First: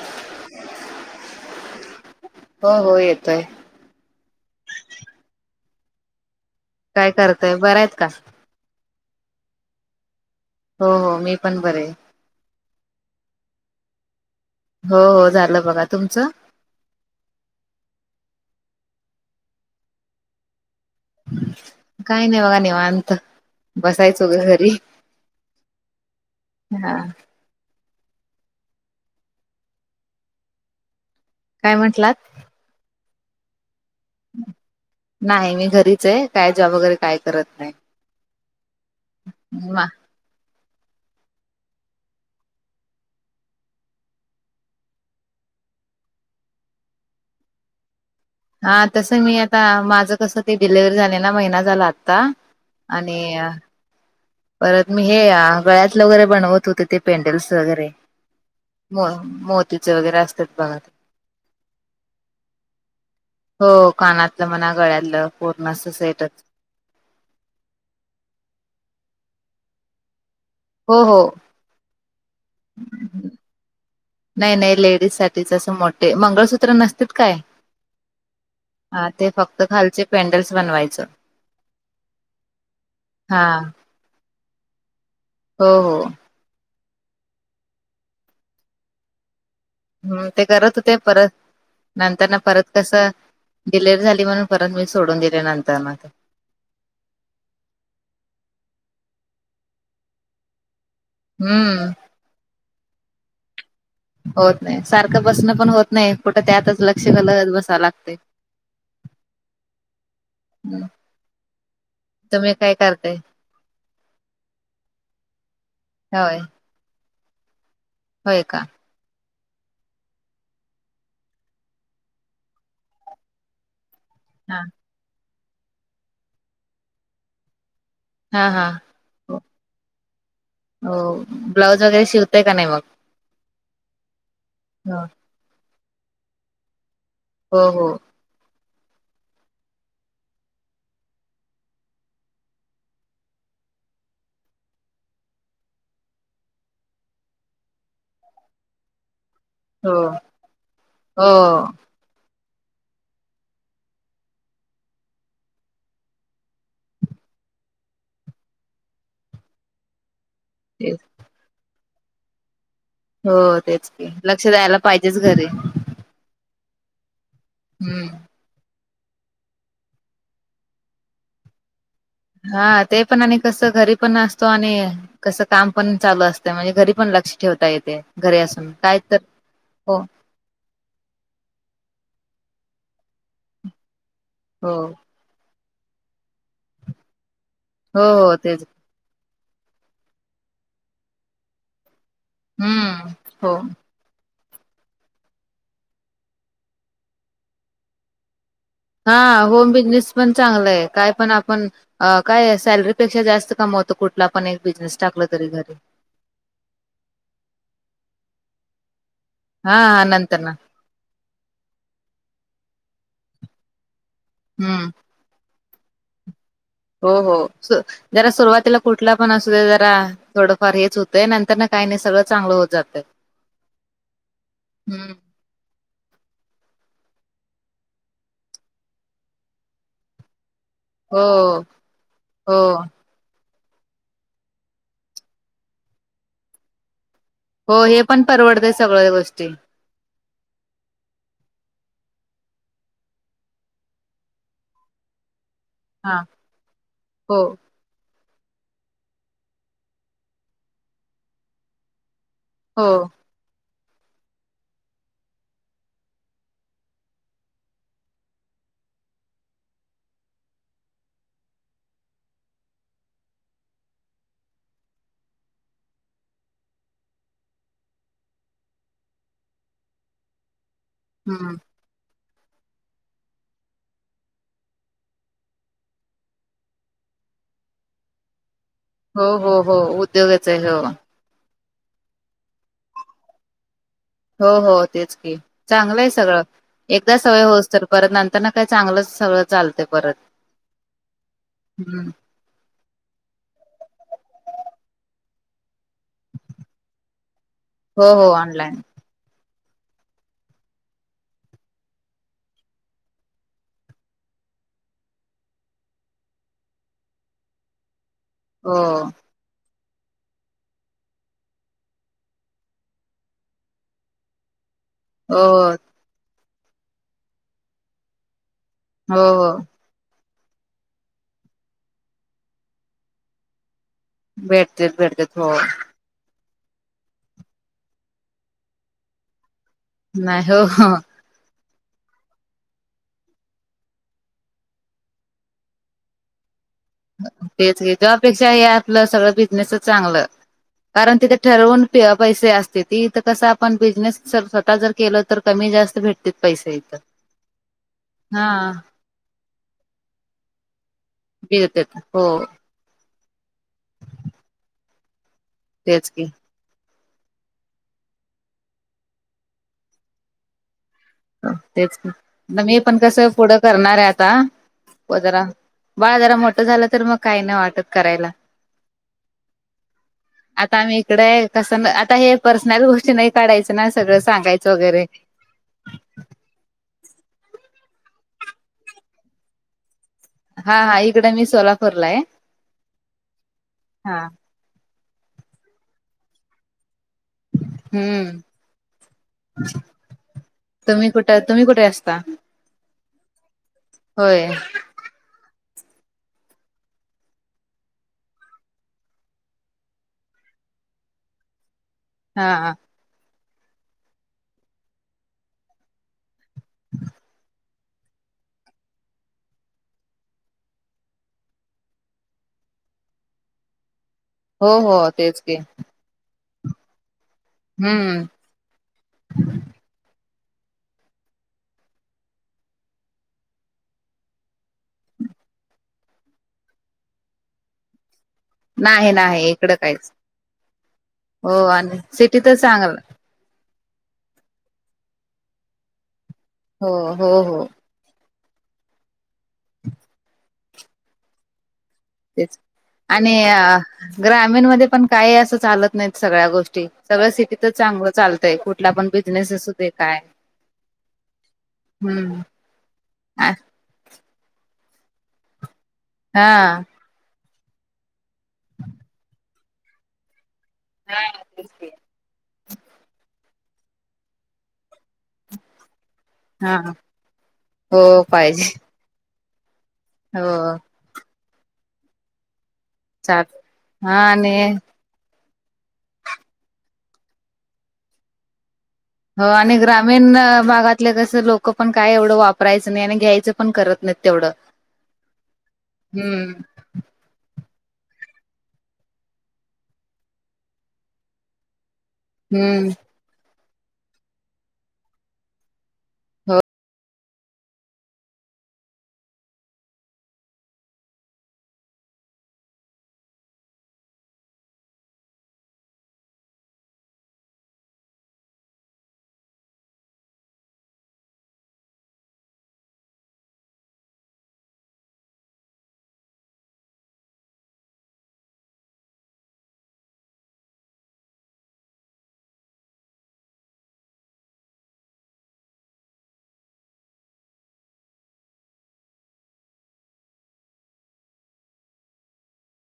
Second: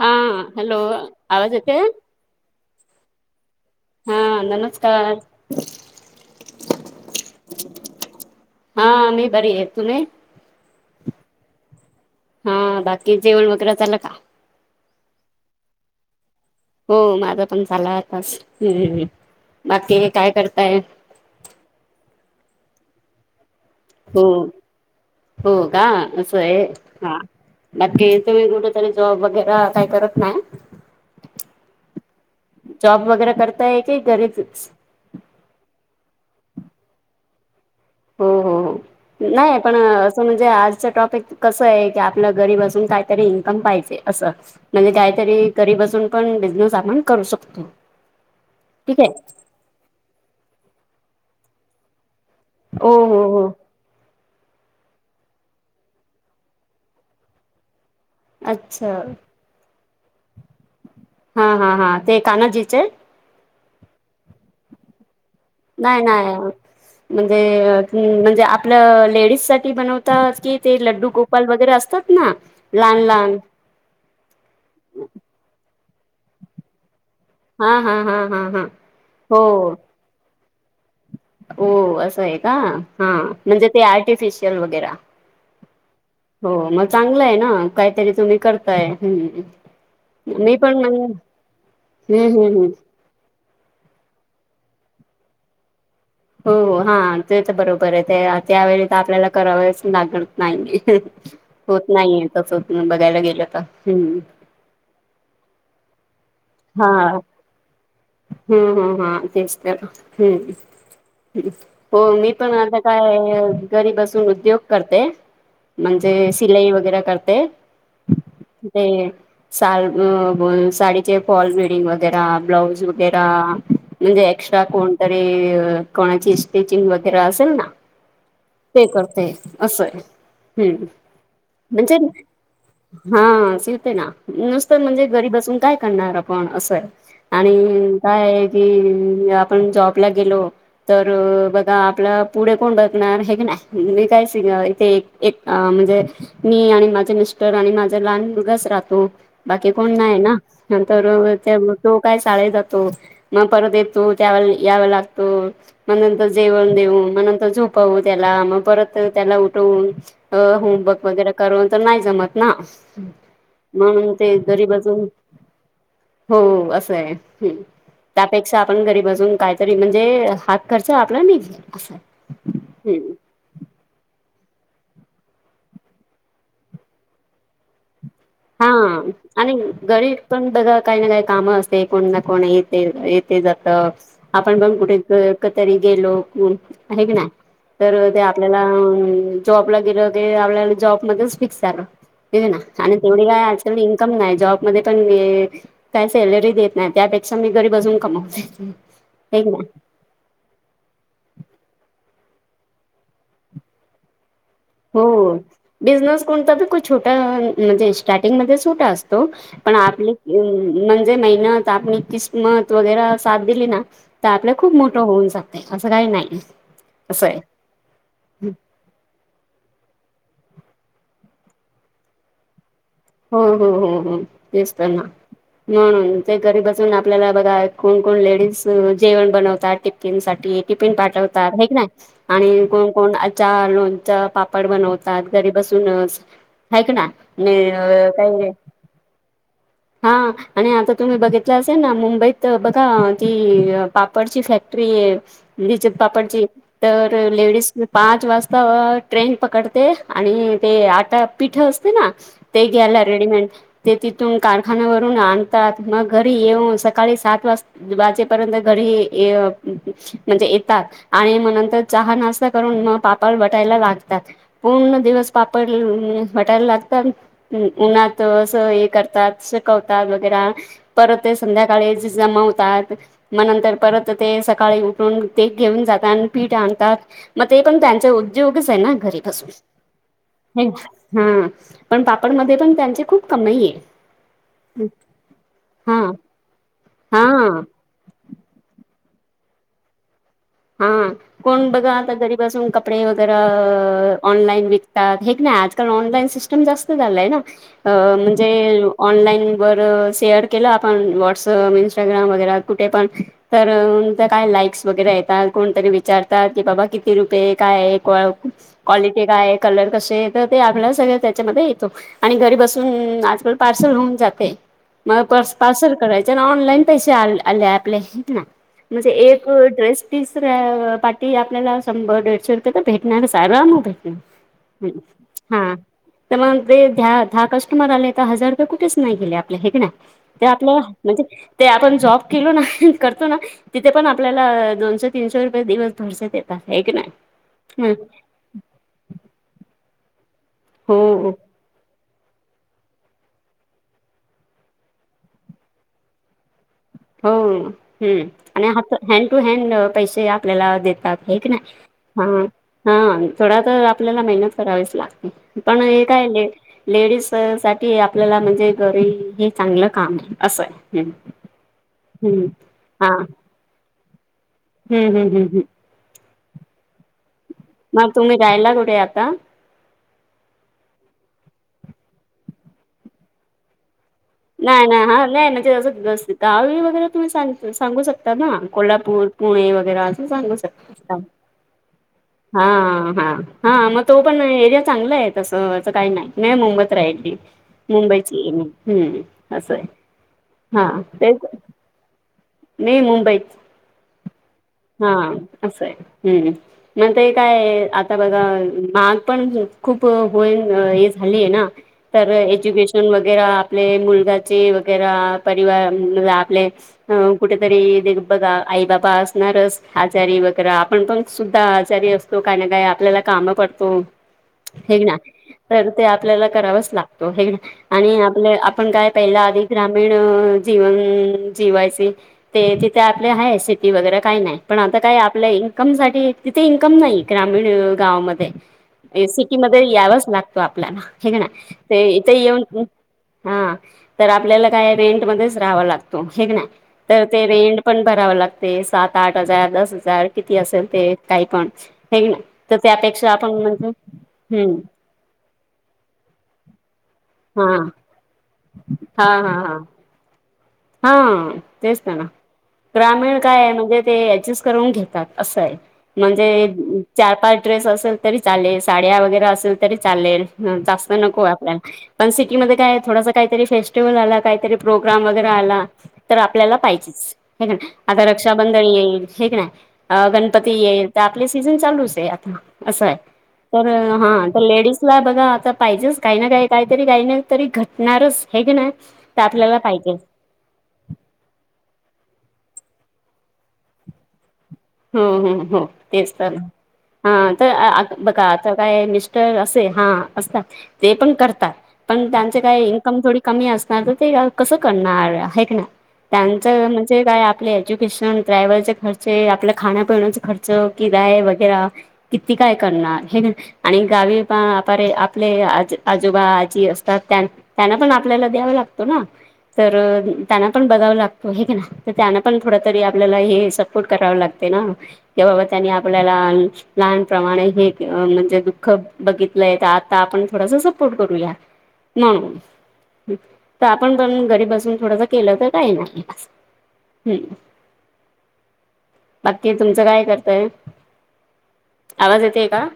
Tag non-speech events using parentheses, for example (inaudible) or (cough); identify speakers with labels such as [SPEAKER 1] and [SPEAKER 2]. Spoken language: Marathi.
[SPEAKER 1] हां, हॅलो, आवाज येतय?
[SPEAKER 2] हो हो, येतोय.
[SPEAKER 1] हां, नमस्कार (unintelligible)
[SPEAKER 2] काय करतय? बरं आहेत का?
[SPEAKER 1] हां, मी बरी आहे, तुम्ही?
[SPEAKER 2] हो हो मी पण बरीय.
[SPEAKER 1] हां, बाकी जेवण वगैरे झालं का?
[SPEAKER 2] हो, हो झालं बघा, तुमचं?
[SPEAKER 1] हो, माझ पण झालाय आताच्, बाकी काय करताय?
[SPEAKER 2] काही नाही बघा, निवांत. बसायचो
[SPEAKER 1] हम्म,
[SPEAKER 2] ग घरी
[SPEAKER 1] हो का? आसय
[SPEAKER 2] हा
[SPEAKER 1] हान. बाक्की तुम्ही कुठ तरी जॉब वगैरे काय करत नाय?
[SPEAKER 2] काय म्हंटलात?
[SPEAKER 1] जॉब वगैरे करताय की घरीचच?
[SPEAKER 2] नाही, मी घरीच आहे, काय जॉब वगैरे काय करत नाही.
[SPEAKER 1] हो, हो, हो नाही पण.
[SPEAKER 2] मा-
[SPEAKER 1] म्हणजे आजचं टॉपिक कसं आहे, की आपल्या घरी बसुन काहीतरी इन्कम पाहिजे असं. म्हणजे काहीतरी घरी बसून पण बिझनेस आपण करू शकतो.
[SPEAKER 2] हां,
[SPEAKER 1] ठीक
[SPEAKER 2] तस
[SPEAKER 1] आहे
[SPEAKER 2] मी आता माझं कसं ते डिलेव्हरी झाले ना, महिना झाला आता.
[SPEAKER 1] ओ हो
[SPEAKER 2] आणि.
[SPEAKER 1] हो
[SPEAKER 2] परत मी हे या गळ्यातलं वगैरे बनवत होते ते पेंडल्स वगैरे.
[SPEAKER 1] अच्छा
[SPEAKER 2] मो, मोतीचे वगैरे असतात बघ.
[SPEAKER 1] हा, हा, हा ते कानाजीचे.
[SPEAKER 2] हो, कानातलं म्हणा, गळ्यातलं. पूर्ण असं
[SPEAKER 1] नाही, नाही
[SPEAKER 2] सेटच
[SPEAKER 1] म्हणजे म्हणजे आपलं लेडीज सा बनवतात की ते
[SPEAKER 2] हो
[SPEAKER 1] लड्डू
[SPEAKER 2] हो
[SPEAKER 1] गोपाल वगैरे असतात ना, लहान, लहान
[SPEAKER 2] नाही, नाही लेडीज साठीच असं मोठे, मंगळसूत्र नसत काय?
[SPEAKER 1] हा, हा, हा, हा हा
[SPEAKER 2] ते
[SPEAKER 1] हो.
[SPEAKER 2] फक्त खालचे पेंडल्स बनवायचं
[SPEAKER 1] हो, असं आहे का? हा, म्हणजे ते आर्टिफिशियल वगैर.
[SPEAKER 2] हो हो.
[SPEAKER 1] हो मग चांगलं आहे ना काहीतरी तुम्ही करताय ह.
[SPEAKER 2] हम्म ते करत होते परत
[SPEAKER 1] हम्म
[SPEAKER 2] नंतरना
[SPEAKER 1] हम्म
[SPEAKER 2] परत
[SPEAKER 1] हम्म
[SPEAKER 2] कसं. डिलेवरी झाली म्हणून परत मी सोडून दिले नंतर मग.
[SPEAKER 1] हो हा ते तर बरोबर आहे ते त्यावेळी तर आपल्याला करावच लागत नाहीे. होत
[SPEAKER 2] हम्म
[SPEAKER 1] नाहीय तस होत बघायला गेलं तर हम्.
[SPEAKER 2] होत नाही सारखं बसणं पण होत नाही. कुठं त्यातच
[SPEAKER 1] हा
[SPEAKER 2] लक्ष घालत बसावं लागते
[SPEAKER 1] हम्म हम्म हम तेच तर हम्म. हो मी
[SPEAKER 2] तुम्ही
[SPEAKER 1] पण
[SPEAKER 2] काय
[SPEAKER 1] आता
[SPEAKER 2] करताय
[SPEAKER 1] काय? घरी बसून उद्योग करते म्हणजे
[SPEAKER 2] होय
[SPEAKER 1] शिलाई वगैरे करते.
[SPEAKER 2] होय का?
[SPEAKER 1] ते,, साल अ साडीऽ ते फॉल बिडींग वगैरा, ब्लाउज वगैरा,, म्हणजे
[SPEAKER 2] हा
[SPEAKER 1] एस्ट्रा कोण तरीऽ कोणाची स्टिचिंग वगैरे असेल ना
[SPEAKER 2] हा हा
[SPEAKER 1] ते करतेय,
[SPEAKER 2] हो
[SPEAKER 1] असं, हम्म,
[SPEAKER 2] हो. ब्लाऊज
[SPEAKER 1] म्हणजे.
[SPEAKER 2] वगैरे शिवताय का नाही मग
[SPEAKER 1] हा, शिवते ना, नुसतं
[SPEAKER 2] हो
[SPEAKER 1] म्हणजे घरी बसून. काय करणार आपण असंय
[SPEAKER 2] हो
[SPEAKER 1] आणि काय आहे की आपण जॉबला गेलो तर बघा आपला पुढे कोण बघणार हे नाही मी काय स इथे एक म्हणजे मी आणि माझे मिस्टर आणि माझा लहान मुलगाच राहतो. बाकी कोण
[SPEAKER 2] हो
[SPEAKER 1] नाही ना
[SPEAKER 2] हो
[SPEAKER 1] नंतर त्या
[SPEAKER 2] हो.
[SPEAKER 1] तो काय शाळेत जातो. मग परत येतो त्यावेळेस याव लागतो. मग नंतर जेवण देऊ, मग नंतर झोपावू त्याला, मग परत त्याला उठवून अ
[SPEAKER 2] तेच
[SPEAKER 1] होमवर्क वगैरे करून तर नाही जमत ना
[SPEAKER 2] हो तेच की
[SPEAKER 1] म्हण ते
[SPEAKER 2] लक्ष
[SPEAKER 1] घरी
[SPEAKER 2] द्यायला
[SPEAKER 1] बसून
[SPEAKER 2] पाहिजेच घरी
[SPEAKER 1] हो असं ये, हम
[SPEAKER 2] हम्म.
[SPEAKER 1] त्यापेक्षा आपण घरी बजून काहीतरी म्हणजे हात खर्च आपला निघ असा
[SPEAKER 2] हा ते पण आणि कस घरी पण असतो आणि कसं काम पण चालू असत म्हणजे घरी पण लक्ष ठेवता येते. घरी
[SPEAKER 1] हा
[SPEAKER 2] असून काय तर
[SPEAKER 1] आणि
[SPEAKER 2] हो
[SPEAKER 1] घरी पण बघा काही ना काही कामं असते कोण ना कोण येते येते जात. आपण
[SPEAKER 2] हो
[SPEAKER 1] पण कुठे तरी गेलो आहे का नाय
[SPEAKER 2] हो
[SPEAKER 1] तर ते
[SPEAKER 2] हो
[SPEAKER 1] आपल्याला
[SPEAKER 2] तेच
[SPEAKER 1] जॉबला गेलं की आपल्याला जॉबमध्येच फिक्स झालं. ते ना आणि
[SPEAKER 2] हम्म
[SPEAKER 1] तेवढी काय
[SPEAKER 2] हो
[SPEAKER 1] आजकाल इन्कम नाही जॉबमध्येध्ये पण काय सॅलरी देत नाही त्यापेक्षा मी घरी बसून कमवते.
[SPEAKER 2] हा होम बिझनेस. पण चांगलंय काय पण आपण काय सॅलरीपेक्षा जास्त कमवतो कुठ कुठला पण एक बिजनेस.
[SPEAKER 1] हो बिझनेस कोणता छोटा म्हणजे स्टार्टिंगमध्ये छोटा असतो. पण
[SPEAKER 2] हा हा
[SPEAKER 1] आपले
[SPEAKER 2] नंतर ना
[SPEAKER 1] आम् म्हणजे मेहनत आपण किस्मत वगैरे साथ दिली ना तर आपल्या खूप
[SPEAKER 2] हम्म
[SPEAKER 1] मोठं होऊन जात. असं काही नाही.
[SPEAKER 2] हो
[SPEAKER 1] असं
[SPEAKER 2] हो
[SPEAKER 1] आहे
[SPEAKER 2] जरा सुरुवातीला कुठला पण असू दे जरा थोडंफार हेच होतंय नंतर ना काही नाही सगळं चांगलं होत जातय.
[SPEAKER 1] हो हो हो हो तेच तर ना
[SPEAKER 2] हम्म
[SPEAKER 1] म्हणून ते घरी बसून आपल्याला बघा कोण कोण लेडीज जेवण बनवतात टिफिनसाठी टिफिन
[SPEAKER 2] हो
[SPEAKER 1] पाठवतात आहे का नाही
[SPEAKER 2] हो
[SPEAKER 1] आणि कोण कोण आचार, लोणच, पापड बनवतात घरी बसूनच हाय की नाय.
[SPEAKER 2] हो हे
[SPEAKER 1] आणि
[SPEAKER 2] पण
[SPEAKER 1] काही
[SPEAKER 2] परवडत सगळ्या गोष्टी
[SPEAKER 1] हा आणि आता तुम्ही बघितलं असेल ना मुंबईत बघा ती पापडची फॅक्ट फॅक्टरी लिज्जत
[SPEAKER 2] हा
[SPEAKER 1] पापडची तर
[SPEAKER 2] हो
[SPEAKER 1] लेडीज पाच वाजता ट्रेन पकडते आणि ते आटा पिठ असते ना ते
[SPEAKER 2] हो
[SPEAKER 1] ग्याला रेडीमेंट ते तिथून कारखान्यावरून आणतात मग घरी येऊन सकाळी सात वाजता वाचेपर्यंत घरी ये म्हणजे येतात. आणि मग नंतर चहा नाश्ता करून मग पापड बटायला लागतात पूर्ण दिवस पापड वाटायला लागतात उन्हात असं हे करतात शेकावतात वैगेरा परत
[SPEAKER 2] हम्म
[SPEAKER 1] संध्याकाळी ज जमावतात मग नंतर परत ते सकाळी उठून ते घेऊन जातात आणि पीठ आणतात,. मग ते पण त्यांचा उद्योगच आहे ना
[SPEAKER 2] हो
[SPEAKER 1] घरीपसून
[SPEAKER 2] हो हो उद्योगाच आहे हो
[SPEAKER 1] हम्म, पण पापडमध्ये पण त्यांची खूप कमाई आहे.
[SPEAKER 2] हो हो तेच की चांगलं
[SPEAKER 1] हा
[SPEAKER 2] आहे सगळं एकदा सवय
[SPEAKER 1] हा
[SPEAKER 2] होच परत नंतर ना काही चांगलंच सगळं चालते परत.
[SPEAKER 1] हा कोण बघा
[SPEAKER 2] हम्म
[SPEAKER 1] आता घरी अजून कपडे वगैरे ऑनलाईन विकतात हे का नाही. ऑनलाइन सिस्टम जास्त झालाय ना
[SPEAKER 2] हो हो
[SPEAKER 1] म्हणजे
[SPEAKER 2] ऑनलाईन
[SPEAKER 1] ऑनलाईन वर शेअर केलं आपण व्हॉट्सअप इंस्टाग्राम वगैरे कुठे पण तर त्या काय लाईक्स वगैरे आहेत. कोणतरी विचारतात की बाबा किती रुपये काय आहे,
[SPEAKER 2] हो
[SPEAKER 1] क्वालिटी काय आहे कलर कसे येत ते आपल्या सगळं त्याच्यामध्ये येतो आणि घरी बसून आजकाल पार्सल होऊन जाते. मग
[SPEAKER 2] हो
[SPEAKER 1] पर्स पार्सल करायचे ना ऑनलाईन पैसे आ आले आपले ना म्हणजे
[SPEAKER 2] हो
[SPEAKER 1] एक
[SPEAKER 2] हो
[SPEAKER 1] ड्रेस तिसऱ्या पाठी आपल्याला शंभर दीडशे रुपये तर भेटणार सारं अम भेटणार
[SPEAKER 2] भेटतेत
[SPEAKER 1] हम्
[SPEAKER 2] भेटतेत हो
[SPEAKER 1] हा तर मग ते द दहा कस्टमर आले तर हजार रुपये कुठेच नाही गेले आपल्या हाय की ना,
[SPEAKER 2] नाही
[SPEAKER 1] ते
[SPEAKER 2] हो
[SPEAKER 1] आपलं
[SPEAKER 2] हो
[SPEAKER 1] म्हणजे ते आपण जॉब केलो ना करतो ना तिथे पण आपल्याला दोनशे तीनशे रुपये दिवस भरचे देत. हाय की ना
[SPEAKER 2] तेच जॉपेक्षा हे आपलं सगळं बिझनेसच चांगलं
[SPEAKER 1] हो
[SPEAKER 2] कारण तिथे ठरवून पैसे असते ती इथं कसं आपण बिझनेसर स्वतः जर केलं तर कमी जास्त भेटते पैसे इथं
[SPEAKER 1] हो
[SPEAKER 2] हा
[SPEAKER 1] आणि ह हँड टू हॅड पैसे आपल्याला देतात. हाय की ना
[SPEAKER 2] भेटतेत हो
[SPEAKER 1] हा थोडा तर आपल्याला मेहनत करावीच लागते पण हे
[SPEAKER 2] तेच
[SPEAKER 1] काय,
[SPEAKER 2] की
[SPEAKER 1] लेडीज साठी आपल्याला म्हणजे घरी हे चांगलं काम असं आहे.
[SPEAKER 2] तेच
[SPEAKER 1] हम्म
[SPEAKER 2] मी पण
[SPEAKER 1] हा
[SPEAKER 2] कसं पुढं करणार आहे आता
[SPEAKER 1] हम्म
[SPEAKER 2] हो
[SPEAKER 1] हम्म
[SPEAKER 2] जरा
[SPEAKER 1] हम्म हम्
[SPEAKER 2] बाळा जरा मोठ झालं तर मग काही नाही वाटत
[SPEAKER 1] मग
[SPEAKER 2] करायला.
[SPEAKER 1] तुम्ही राहायला कुठे आता
[SPEAKER 2] आता आम्ही इकडे कसं आता हे पर्सनल गोष्टी नाही. काढायं ना सगळं सांग
[SPEAKER 1] नाही नाही हा नाही म्हणजे ह व्यवस्थित गावेळी वगैरे तुम्ही सांग सांगू शकताात ना कोल्हापूर पुणे वगैरे सांगू
[SPEAKER 2] हा हा
[SPEAKER 1] शकता
[SPEAKER 2] इकडे मी सोलापूरला आहे.
[SPEAKER 1] हा हा हा मग तो पण एरिया चांगला आहे तसं काही नाही मी मुंबईत राहिली.
[SPEAKER 2] हम्म
[SPEAKER 1] मुंबईची हम्म असं आहे हा तेच-
[SPEAKER 2] का
[SPEAKER 1] मी मुंबईत
[SPEAKER 2] होय.
[SPEAKER 1] हा असं आहे हम्म मणता काय आता बघा महाग पण खूप होईल हे झाली आहे ना, तर
[SPEAKER 2] हा
[SPEAKER 1] एज्युकेशन वगैरे आपले मुलगाचे वगैरे परिवार मुलगा प्ले्स कुठेतरी बघा आई बाबा असणारच आजारी वगैरे आपण पण सुद्धा आजारी असतो. तो काय ना काय आपल्याला काम पडतो.
[SPEAKER 2] हो हो
[SPEAKER 1] हे ना
[SPEAKER 2] तेच की
[SPEAKER 1] तर ते आपल्याला करावंच लागतो हे ना, आणि
[SPEAKER 2] हम्म
[SPEAKER 1] आपलं आपण काय पहिल्या आधी ग्रामीण जीवन जिवायचे. ते तिथे आपले आहे शेती वगैरे काही नाय पण आता काय आपल्या इन्कम साठी ते इन्कम नाही ग्रामीण गावामध्ये-
[SPEAKER 2] नाही
[SPEAKER 1] ए
[SPEAKER 2] नाही
[SPEAKER 1] सिकी
[SPEAKER 2] इकडं
[SPEAKER 1] मध्ये
[SPEAKER 2] काहीच
[SPEAKER 1] यावच लागतो आपल्याला हे का
[SPEAKER 2] हो
[SPEAKER 1] नाय
[SPEAKER 2] आणि
[SPEAKER 1] ते इथे
[SPEAKER 2] सिटीतच
[SPEAKER 1] येऊन
[SPEAKER 2] चांगलं
[SPEAKER 1] हा तर आपल्याला काय रेंट मध्येच राहावा लागतो हेक ना
[SPEAKER 2] हो
[SPEAKER 1] तर
[SPEAKER 2] हो
[SPEAKER 1] ते
[SPEAKER 2] हो
[SPEAKER 1] रेंट पण भराव लागते सात आठ हजार दस हजार किती असेल ते काही पण हे ना
[SPEAKER 2] तेच
[SPEAKER 1] तर त्यापेक्षा
[SPEAKER 2] आणि
[SPEAKER 1] आपण म्हणजे हम्म
[SPEAKER 2] ग्रामीणमध्ये पण काही असं चालत नाहीत सगळ्या गोष्टी सगळ्या
[SPEAKER 1] हा
[SPEAKER 2] सिटीतच चांगलं चालतय कुठला पण
[SPEAKER 1] हा
[SPEAKER 2] बिझनेस
[SPEAKER 1] हा
[SPEAKER 2] असू दे काय
[SPEAKER 1] हा तेच ते ना,
[SPEAKER 2] हम्म
[SPEAKER 1] ग्रामीण काय आहे म्हणजे ते ऍडजस्ट. करून घेतात असेय म्हणजे,
[SPEAKER 2] हा
[SPEAKER 1] चार पाच ड्रेस असेल तरी चालेल साड्या वगैरे असेल तरी चालेल जास्त नको आपल्याला पण सिटीमध्ये काय थोडासा काहीतरी फेस्टिवल आला काहीतरी प्रोग्राम वगैरे आला. तर आपल्याला
[SPEAKER 2] हा
[SPEAKER 1] पाहिजेच, हे कनी
[SPEAKER 2] हो
[SPEAKER 1] आता
[SPEAKER 2] पाहिजे
[SPEAKER 1] रक्षाबंधन येईल हे कनी गणपती
[SPEAKER 2] हो
[SPEAKER 1] येईल. तर आपले सीझन चालूच आहे. आता असं आहे
[SPEAKER 2] चाल
[SPEAKER 1] तर हा तर लेडीज, बघा आता पाहिजेच काही ना, काही काहीतरी काही ना तरी घटणारच हाय की नाय.
[SPEAKER 2] हो आणि ग्रामीण. भागातलं कसं लोक पण काय, एवढं वापरायचं नाही आणि घ्यायचं पण करत नाही तेवढ.
[SPEAKER 1] हो हो हो, तेच तर. हा, तर बघा आता काय मिस्टर असे हा असतात. ते पण करतात, पण त्यांच काय
[SPEAKER 2] हम्म
[SPEAKER 1] इन्कम थोडी. कमी असणार तर, ते कसं करणार आहे काय नाय. त्याचं म्हणजे काय, आपले एज्युकेशन ट्रॅव्हलचे खर्च आपले. खाण्यापिण्याचा खर्च, किराय वगैरा किती काय करणार हे कणी. आणि गावी पण अपारे, आपले आजोबा आजी असतात त्यां त्यांना पण आपल्याला द्यावा लागतो ना. तर त्यांना पण बघाव लागतो हे की ना, तर त्यांना पण थोड तरी आपल्याला हे सपोर्ट कराव लागतो. ना ते बाबा त्यांनी आपल्याला. लहानप्रमाणे हे म्हणजे, दुःख बघितलंय तर आता आपण थोडस सपोर्ट करूया. म्हणून, तर आपण बनवून घरी बसून थोडस केलं तर काही ना बस. हम. बाकी तुमचं काय करताय, आवाज येतेय का